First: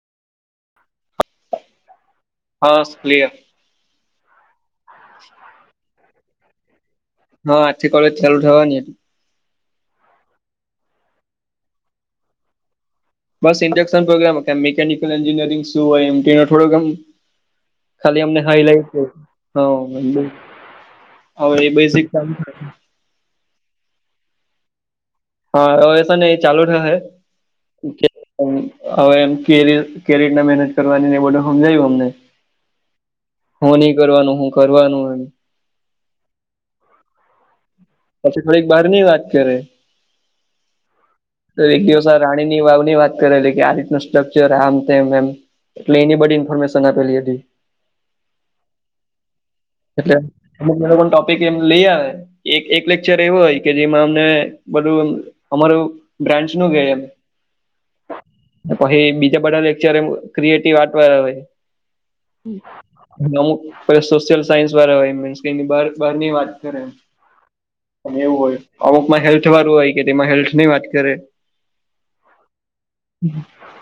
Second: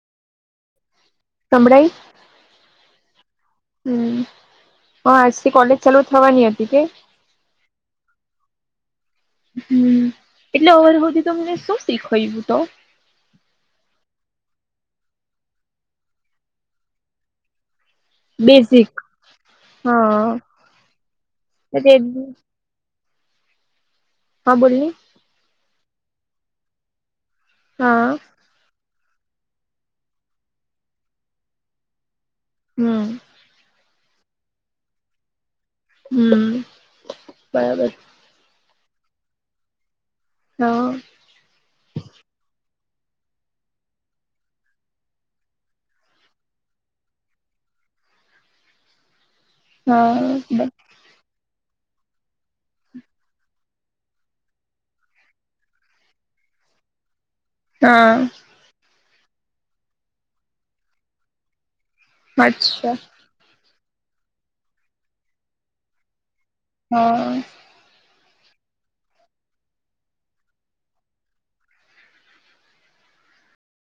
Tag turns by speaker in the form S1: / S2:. S1: સંભળાઈ.
S2: હા સ ક્લિયર.
S1: હમ્મ હ આજથી કોલેજ ચાલુ થવાની હતી કે.
S2: હા આજથી કોલેજ ચાલુ થવાની હતી.
S1: હમ્મ એટલે ઓવર હુંથી તો મને શું શીખવા્યું તો.
S2: બસ ઇડક્સન પ્રોગ્રામ મીકેનિકલ એન્જિનયિંગ શું હોય એમ કે થોડોક એમ. ખાલી અમને
S1: બેઝિક
S2: હાઈલાઈટ
S1: હા
S2: [unintelligible] હવે એ બેસિક [unintelligible]
S1: હા બોલને.
S2: હા હવે સે ને એ ચાલુ થહે.
S1: હા
S2: [unintelligible] અમ હવે, એમ કે, કે રીતના મહેનત કરવાની ને બધુ સમજાયું અમને.
S1: હમ.
S2: હું નહી કરવાનું, હું કરવાનું એમ.
S1: હમ. બરાબર.
S2: પછી થોડીક બહારની વાત કરે.
S1: હા.
S2: તો એક દિવસ આ રાણીની વાવની વાત કરેલી કે, આ રીતનું સ્ટ્રકચર આમ તેમ એમ. એટલે એની બડી ઇન્ફોર્મેન આપેલી હતી. એટલે
S1: હા
S2: અમુક તે લોકોન ટોપિક એમ લઈ આવે. એક એક લેક્ચર એવું હોય કે, જેમાં અમને બધું અમારું બ્રાન્ચનું ગે એમ.
S1: હા.
S2: પહી બીજા બધા લેક્ચર એમ ક્રિએટિવ આટવા આવે.
S1: અચ્છા
S2: અમુક પ સોશિયલ સાયન્સવાળા હોય, મીન્સ કે એની બાર બહારની વાત કરે.
S1: હા
S2: અને એવું હોય, અમુકમાં હેલ્થવાળું હોય કે, તેમાં હેલ્થની વાત કરે. [unintelligible]